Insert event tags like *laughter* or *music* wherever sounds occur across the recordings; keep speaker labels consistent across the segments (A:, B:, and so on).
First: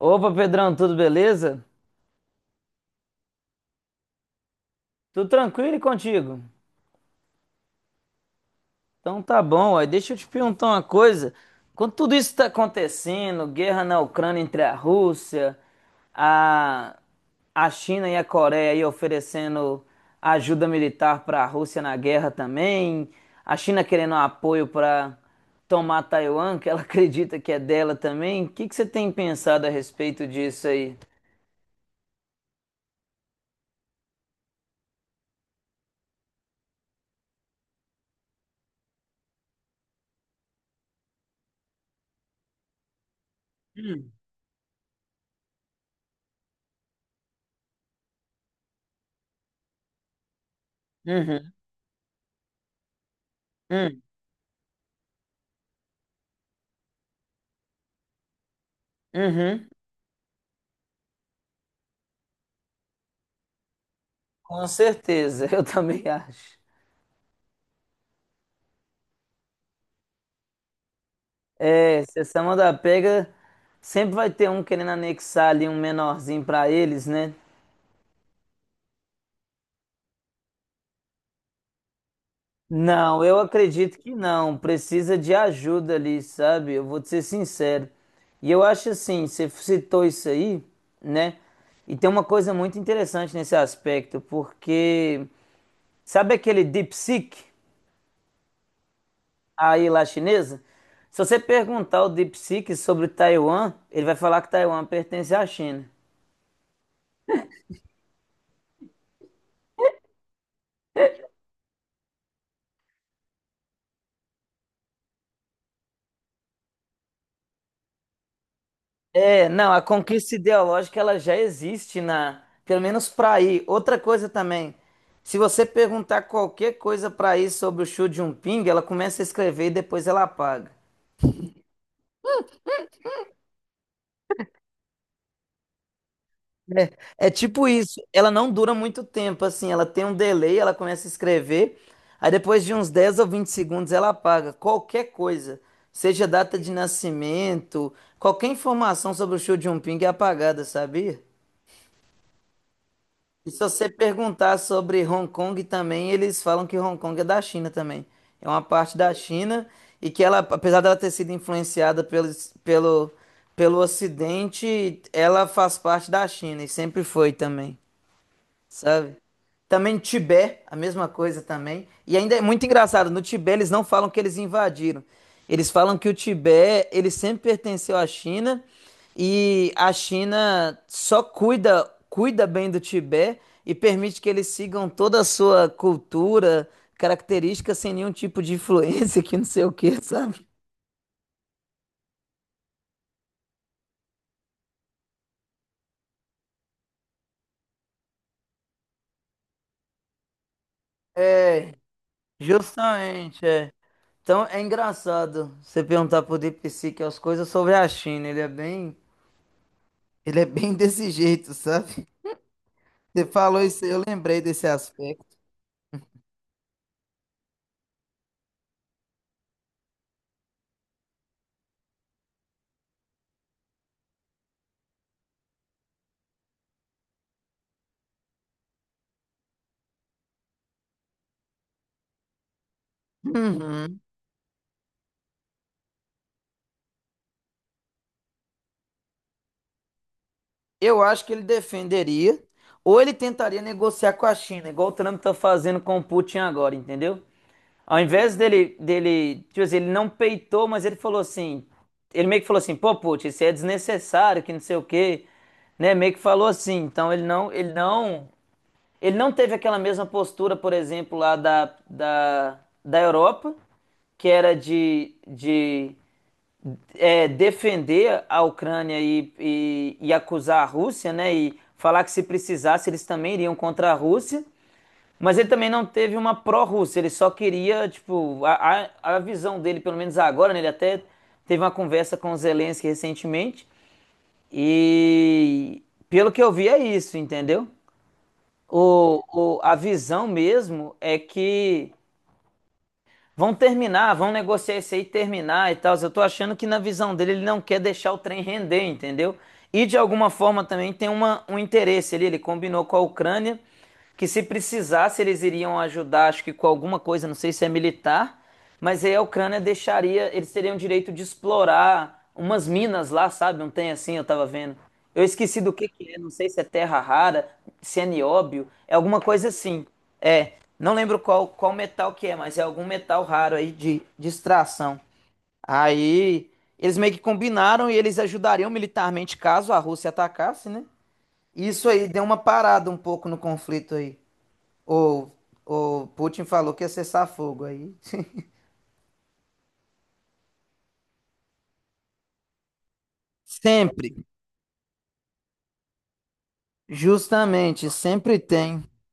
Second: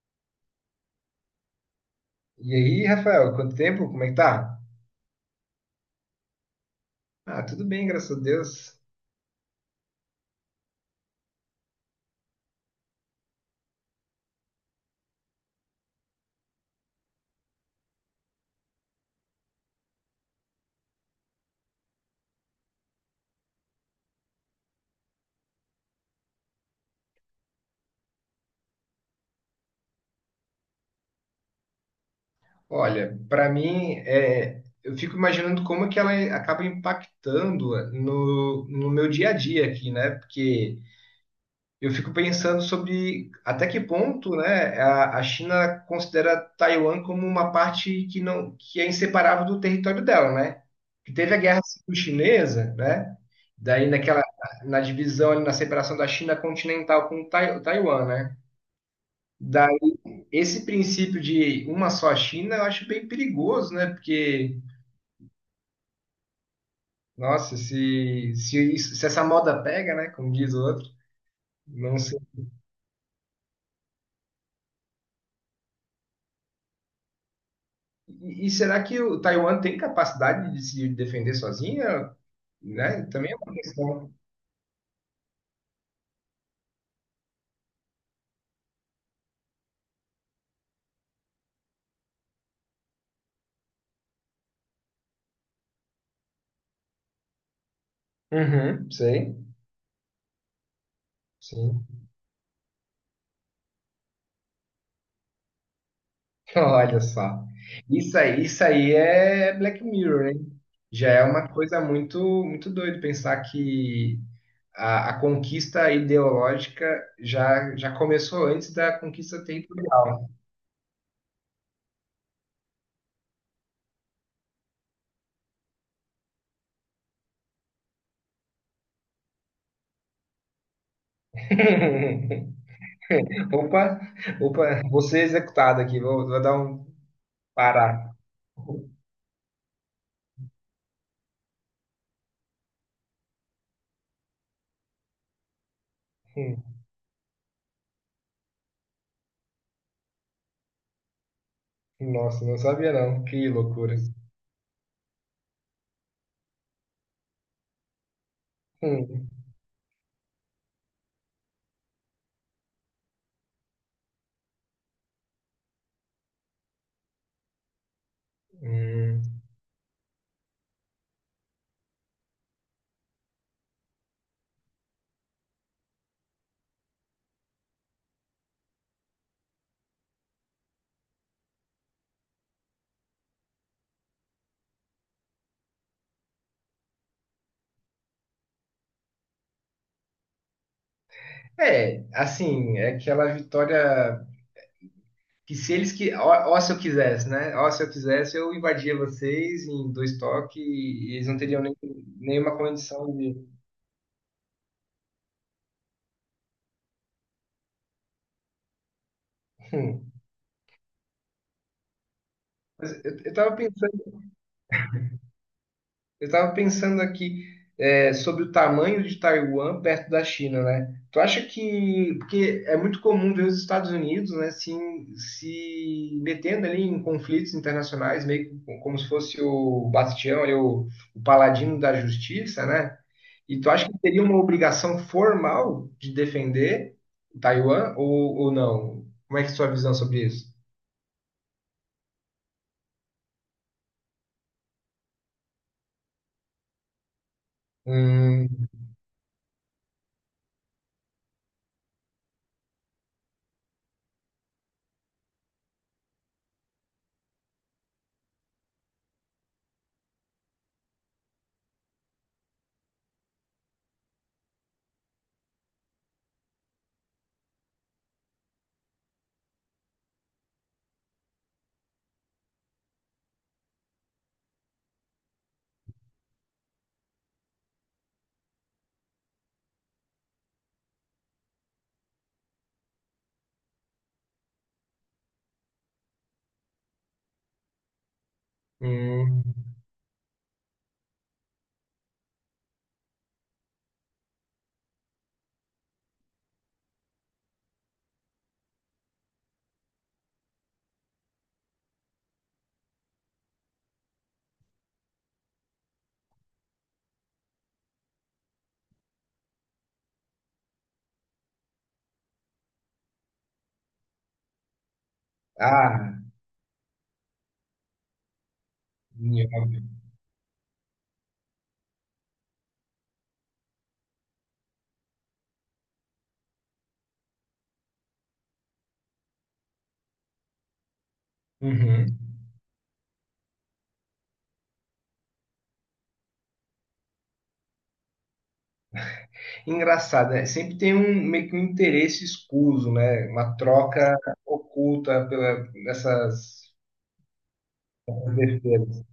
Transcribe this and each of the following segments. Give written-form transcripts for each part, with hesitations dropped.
A: Opa, Pedrão, tudo beleza?
B: E aí, Rafael, quanto tempo? Como é que tá?
A: Tudo tranquilo e contigo?
B: Ah, tudo bem, graças a Deus.
A: Então tá bom, aí deixa eu te perguntar uma coisa. Quando tudo isso tá acontecendo, guerra na Ucrânia entre a Rússia, a, a China e a Coreia aí oferecendo ajuda militar para a Rússia na guerra também, a China querendo apoio para tomar Taiwan, que ela *laughs* acredita que é dela também. O que que você tem pensado a respeito disso aí?
B: Olha, para mim, eu fico imaginando como é que ela acaba impactando no meu dia a dia aqui, né? Porque eu fico pensando sobre até que
A: Hum.
B: ponto, né, a China considera Taiwan como uma parte que não, que é inseparável do território dela, né? Que teve a
A: Uhum,
B: Guerra Civil-Chinesa, né? Daí
A: uhum,
B: naquela, Na divisão, ali, na separação da China continental com Taiwan, né?
A: uhum.
B: Daí, esse princípio de uma só China eu acho bem perigoso, né? Porque,
A: Com certeza, *laughs* eu também acho.
B: nossa, se essa moda pega, né? Como diz o outro, não
A: É,
B: sei.
A: se essa moda pega, sempre vai ter um querendo anexar ali um menorzinho pra eles, né?
B: E será que o Taiwan tem capacidade de se defender sozinha? Né?
A: Não,
B: Também é
A: eu
B: uma
A: acredito
B: questão.
A: que não. Precisa de ajuda ali, sabe? Eu vou te ser sincero. E eu acho assim, você citou isso aí, né? E tem uma coisa muito interessante nesse aspecto, porque sabe aquele DeepSeek
B: Uhum, sei,
A: aí lá chinesa? Se você
B: sim.
A: perguntar ao DeepSeek sobre Taiwan, ele vai falar que Taiwan pertence à China.
B: Olha só. Isso aí é Black Mirror, hein? Já é uma coisa muito, muito doido pensar que a conquista ideológica já começou antes da conquista
A: É, não, a
B: territorial.
A: conquista ideológica ela já existe na, pelo menos para aí. Outra coisa também, se você perguntar qualquer coisa para aí sobre o Xi Jinping, ela começa a escrever e depois ela apaga.
B: *laughs* Opa, opa, vou ser executado aqui, vou dar um
A: É, é tipo isso,
B: parar.
A: ela não dura muito tempo, assim, ela tem um delay, ela começa a escrever, aí depois de uns 10 ou 20 segundos ela apaga qualquer coisa, seja data
B: Hum.
A: de nascimento, qualquer informação sobre o Xi Jinping é apagada, sabia?
B: Nossa, não sabia não, que
A: E se você
B: loucura.
A: perguntar sobre Hong Kong também, eles falam que Hong Kong é da China também. É uma parte da
B: Hum,
A: China e que ela, apesar dela ter sido influenciada pelo, pelo Ocidente, ela faz parte da China e sempre foi também, sabe?
B: hum.
A: Também Tibete, a mesma coisa também. E ainda é muito engraçado, no Tibete eles não falam que eles invadiram. Eles falam que o Tibete, ele sempre pertenceu à China e a China só cuida, cuida bem do Tibete e permite que eles sigam toda a sua cultura, característica sem nenhum tipo de influência *laughs* que não sei o que, sabe?
B: É, assim, é aquela vitória. Que se eles que. Ó, ó se eu quisesse, né? Ó, se eu quisesse, eu invadia vocês em dois toques e eles não teriam
A: É,
B: nem, nenhuma condição de.
A: justamente, é. Então é engraçado você perguntar pro Deep Seek as coisas sobre a China.
B: *laughs*
A: Ele é bem desse jeito, sabe?
B: Mas eu,
A: Você
B: eu tava
A: falou isso aí, eu
B: pensando.
A: lembrei desse aspecto.
B: Eu estava pensando aqui sobre o tamanho de Taiwan perto da China, né? Tu acha que, porque é muito comum ver os Estados Unidos, né, se metendo ali em conflitos internacionais, meio que como se fosse o Bastião, ali, o paladino da justiça, né? E tu acha que
A: Uhum.
B: teria uma obrigação formal de defender Taiwan ou não? Como é que é a sua visão sobre isso?
A: Eu acho que ele defenderia, ou ele tentaria negociar com a China, igual o Trump tá fazendo com o Putin agora, entendeu? Ao invés
B: Hum,
A: dele, tipo assim, ele não peitou, mas ele falou assim, ele meio que falou assim, pô, Putin, isso é desnecessário, que não sei o quê, né? Meio que falou assim, então ele não teve aquela mesma postura, por exemplo, lá da Europa, que era de é, defender a Ucrânia e acusar a Rússia, né? E falar que se precisasse eles também iriam contra a Rússia. Mas ele também não teve uma pró-Rússia, ele só queria, tipo, a visão dele, pelo menos agora, né? Ele até teve uma conversa com o Zelensky recentemente e pelo que eu vi é isso, entendeu?
B: hum.
A: A visão mesmo é que vão terminar, vão negociar isso aí, terminar e tal. Eu tô achando que na visão dele ele não quer deixar o trem render, entendeu? E de alguma forma também tem uma, um interesse ali. Ele combinou com a Ucrânia que se precisasse eles iriam ajudar, acho que com alguma coisa, não sei se é militar, mas aí a Ucrânia deixaria, eles teriam direito de explorar umas minas lá, sabe? Não tem assim, eu tava vendo. Eu esqueci do que é,
B: Ah,
A: não sei se é terra rara, se é nióbio, é alguma coisa
B: óbvio.
A: assim. É, não lembro qual, qual metal que é, mas é algum metal raro aí de extração. Aí eles meio que combinaram e eles ajudariam militarmente caso a Rússia atacasse, né? Isso aí
B: Uhum.
A: deu uma parada um pouco no conflito aí. Ou, ou Putin falou que ia cessar fogo aí. *laughs*
B: Engraçado, né? Sempre tem um meio que um interesse escuso, né? Uma
A: Sempre,
B: troca oculta pela essas
A: justamente, sempre tem.
B: besteiras.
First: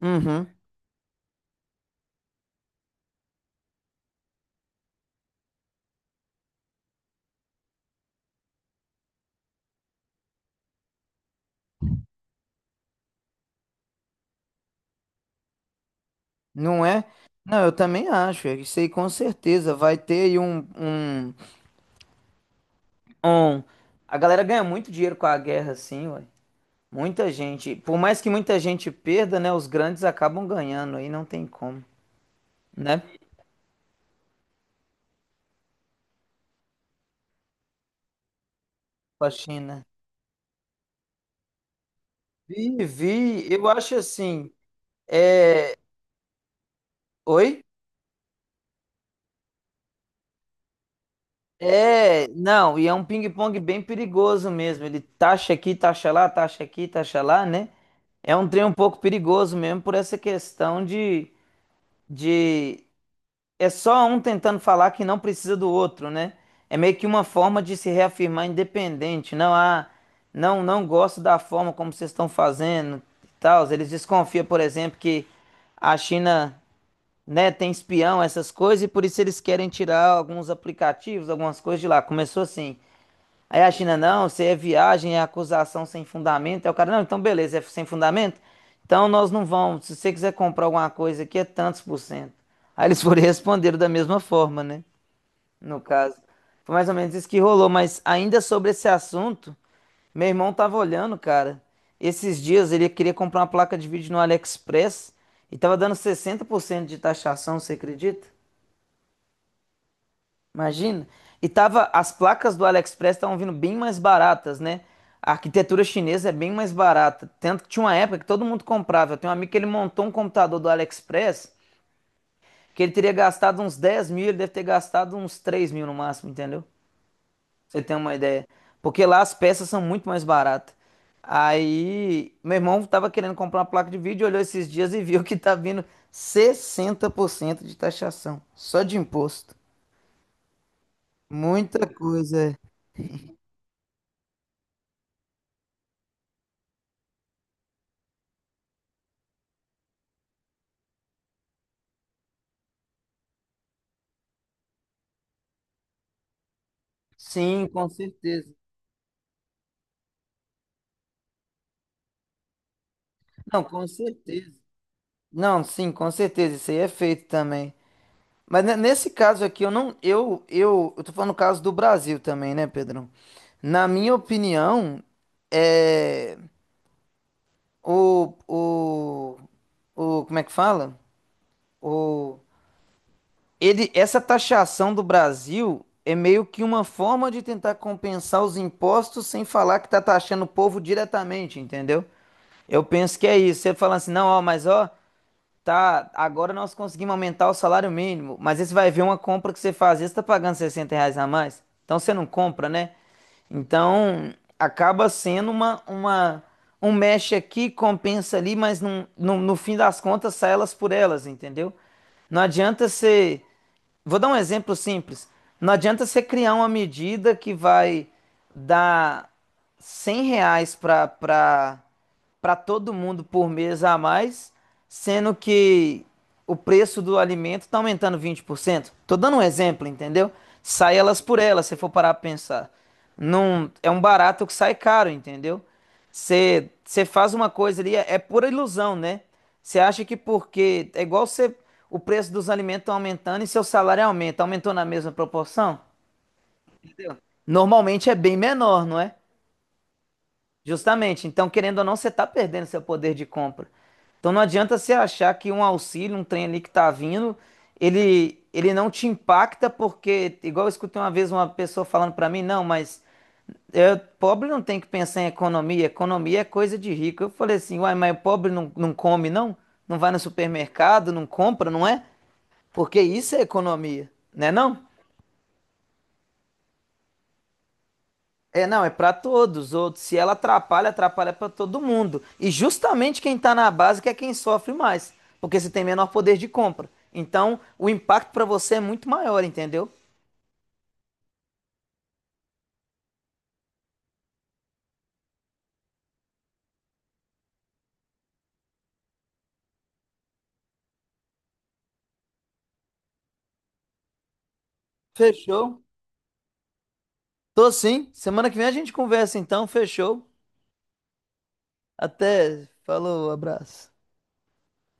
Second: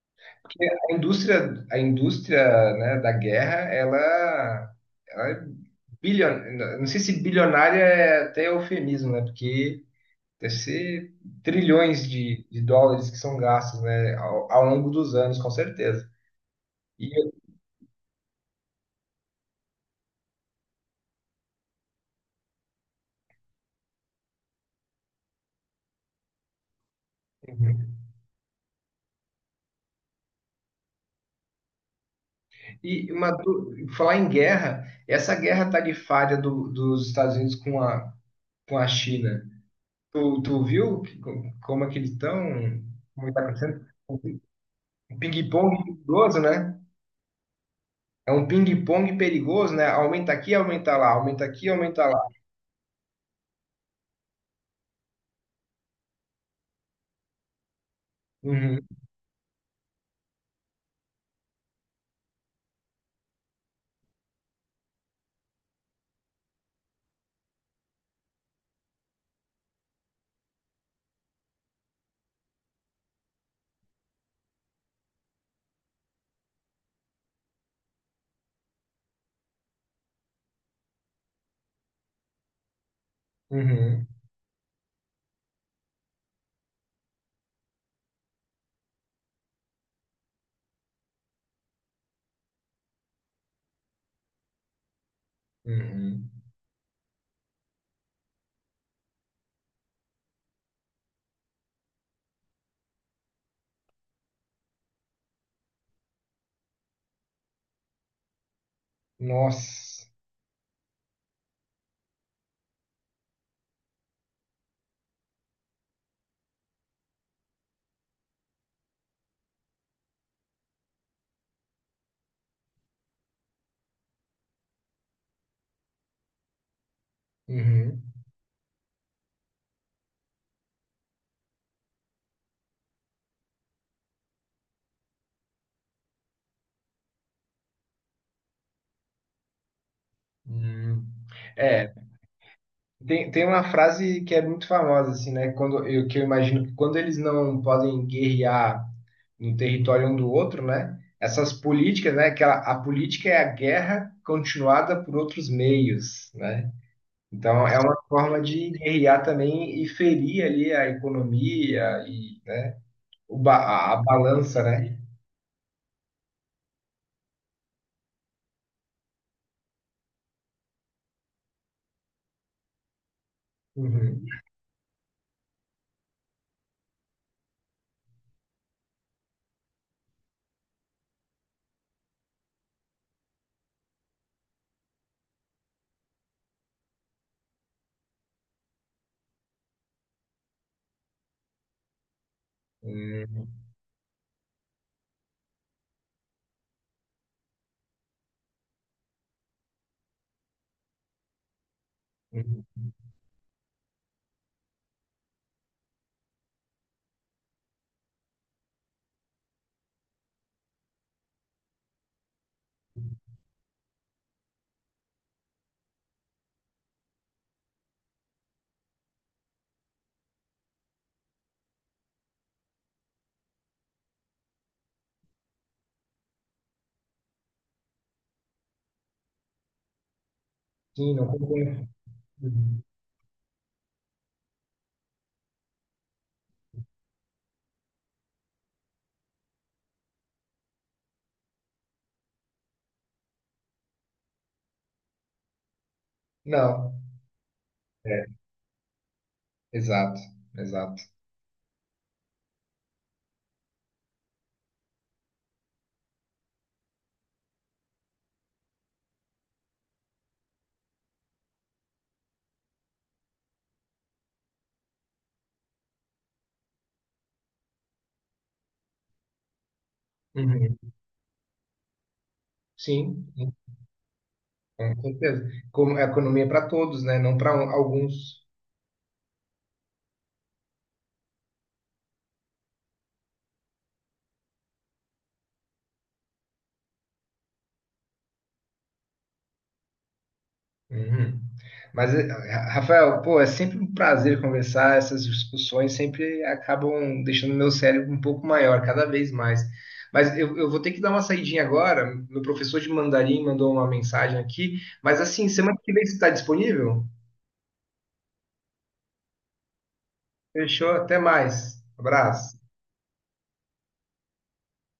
A: Uhum,
B: Porque a indústria, né, da guerra, ela é bilionária. Não sei se bilionária é até eufemismo, né? Porque deve ser trilhões de dólares que são gastos, né, ao longo dos anos, com certeza.
A: não é?
B: E,
A: Não, eu também acho. É, isso aí com certeza vai ter aí um... A galera ganha muito dinheiro com a guerra, assim, ué. Muita gente,
B: assim,
A: por mais que muita gente perda, né, os grandes acabam ganhando, aí não tem como, né?
B: e uma falar em guerra, essa guerra tarifária dos Estados Unidos com a
A: Com a
B: China,
A: China.
B: tu viu que- como é que eles estão?
A: Vi,
B: Como está
A: vi, eu
B: acontecendo?
A: acho
B: Um
A: assim, é...
B: ping-pong perigoso, né?
A: Oi?
B: É um ping-pong perigoso, né? Aumenta aqui, aumenta lá, aumenta aqui, aumenta lá.
A: É, não, e é um ping-pong bem perigoso mesmo, ele taxa aqui, taxa lá, taxa aqui, taxa lá, né? É um trem um
B: Uhum,
A: pouco perigoso mesmo por essa questão de é só um tentando falar que não precisa do outro, né? É meio que uma forma de se reafirmar independente. Não, ah, não gosto da forma como vocês estão fazendo e tal. Eles desconfiam, por exemplo, que a China, né, tem espião, essas coisas, e por isso eles querem tirar alguns aplicativos, algumas coisas de lá. Começou assim. Aí a China,
B: uhum,
A: não, se é viagem, é acusação sem fundamento. Aí o cara, não, então beleza, é sem fundamento? Então nós não vamos. Se você quiser comprar alguma coisa aqui, é tantos por cento. Aí eles *laughs* foram e responderam da mesma forma, né? No caso.
B: uhum.
A: Foi mais ou menos isso que rolou. Mas ainda sobre esse assunto, meu irmão tava olhando, cara. Esses dias ele queria comprar uma placa de vídeo no AliExpress e tava dando 60% de taxação, você acredita?
B: Nossa.
A: Imagina. E tava, as placas do AliExpress estavam vindo bem mais baratas, né? A arquitetura chinesa é bem mais barata. Tanto que tinha uma época que todo mundo comprava. Eu tenho um amigo que ele montou um computador do AliExpress que ele teria gastado uns 10 mil, ele deve ter gastado uns 3 mil no máximo, entendeu? Pra Você tem
B: Uhum,
A: uma ideia. Porque lá as peças são muito mais baratas. Aí, meu irmão tava querendo comprar uma placa de vídeo, olhou esses dias e viu que tá vindo 60% de taxação, só de imposto.
B: uhum.
A: Muita
B: É.
A: coisa.
B: Tem uma frase que é muito famosa, assim, né? Quando, eu, que eu imagino que quando eles não podem guerrear no território um do outro, né? Essas políticas, né? Que a política é a guerra continuada por outros meios, né? Então,
A: Sim,
B: é
A: com
B: uma forma
A: certeza.
B: de guerrear também e ferir ali a economia e, né? O ba
A: Não, com
B: a
A: certeza.
B: balança, né?
A: Não, sim, com certeza. Isso aí é feito também. Mas ne- nesse caso aqui, eu não. Eu tô falando o caso do Brasil também, né, Pedrão? Na minha
B: Uhum.
A: opinião, é. O, o, o. Como é que fala? O, ele, essa taxação do Brasil é meio que uma forma de tentar compensar os impostos sem falar que tá taxando o povo diretamente, entendeu? Eu penso que é
B: Uhum.
A: isso. Você fala assim, não, ó, mas ó. Tá, agora nós conseguimos aumentar o salário mínimo, mas aí você vai ver uma compra que você faz, às vezes tá pagando R$ 60 a mais, então você não
B: Uhum.
A: compra, né? Então acaba sendo uma um mexe aqui, compensa ali, mas não, no fim das contas sai elas por elas, entendeu? Não adianta você. Vou dar um exemplo simples. Não adianta você criar uma medida que vai dar R$ 100 para todo mundo por mês a mais, sendo que o preço do alimento está aumentando 20%. Tô dando um exemplo, entendeu? Sai
B: Sim,
A: elas
B: não
A: por elas, se
B: concordo.
A: for parar para pensar.
B: Uhum.
A: Não, é um barato que sai caro, entendeu? Você faz uma coisa ali, é, é pura ilusão, né? Você acha que porque é igual você, o preço dos alimentos estão aumentando e seu salário aumenta, aumentou na mesma proporção?
B: Não,
A: Normalmente é
B: é,
A: bem menor, não é?
B: exato, exato.
A: Justamente. Então, querendo ou não, você está perdendo seu poder de compra. Então, não adianta você achar que um auxílio, um trem ali que está vindo, ele não te impacta porque, igual eu escutei uma vez uma pessoa falando para mim, não, mas eu, pobre não tem que pensar em economia, economia é coisa de rico. Eu falei assim, uai, mas o pobre não, não come, não? Não vai no
B: Uhum.
A: supermercado, não compra, não é? Porque
B: Sim.
A: isso é economia, né não?
B: Com certeza. Como, é economia é para todos, né? Não para alguns.
A: É não, é para todos os outros. Se ela atrapalha, atrapalha para todo mundo. E justamente quem está na base que é quem sofre mais, porque você tem menor poder de compra. Então, o impacto para você é muito maior, entendeu?
B: Uhum. Mas, Ra- Rafael, pô, é sempre um prazer conversar. Essas discussões sempre acabam deixando meu cérebro um pouco maior, cada vez mais. Mas eu vou ter que dar uma saidinha agora. Meu professor de mandarim mandou uma mensagem aqui. Mas, assim, semana
A: Fechou.
B: que vem você está disponível?
A: Tô sim. Semana que vem a gente conversa então, fechou.
B: Fechou, até mais. Abraço.
A: Até, falou, abraço.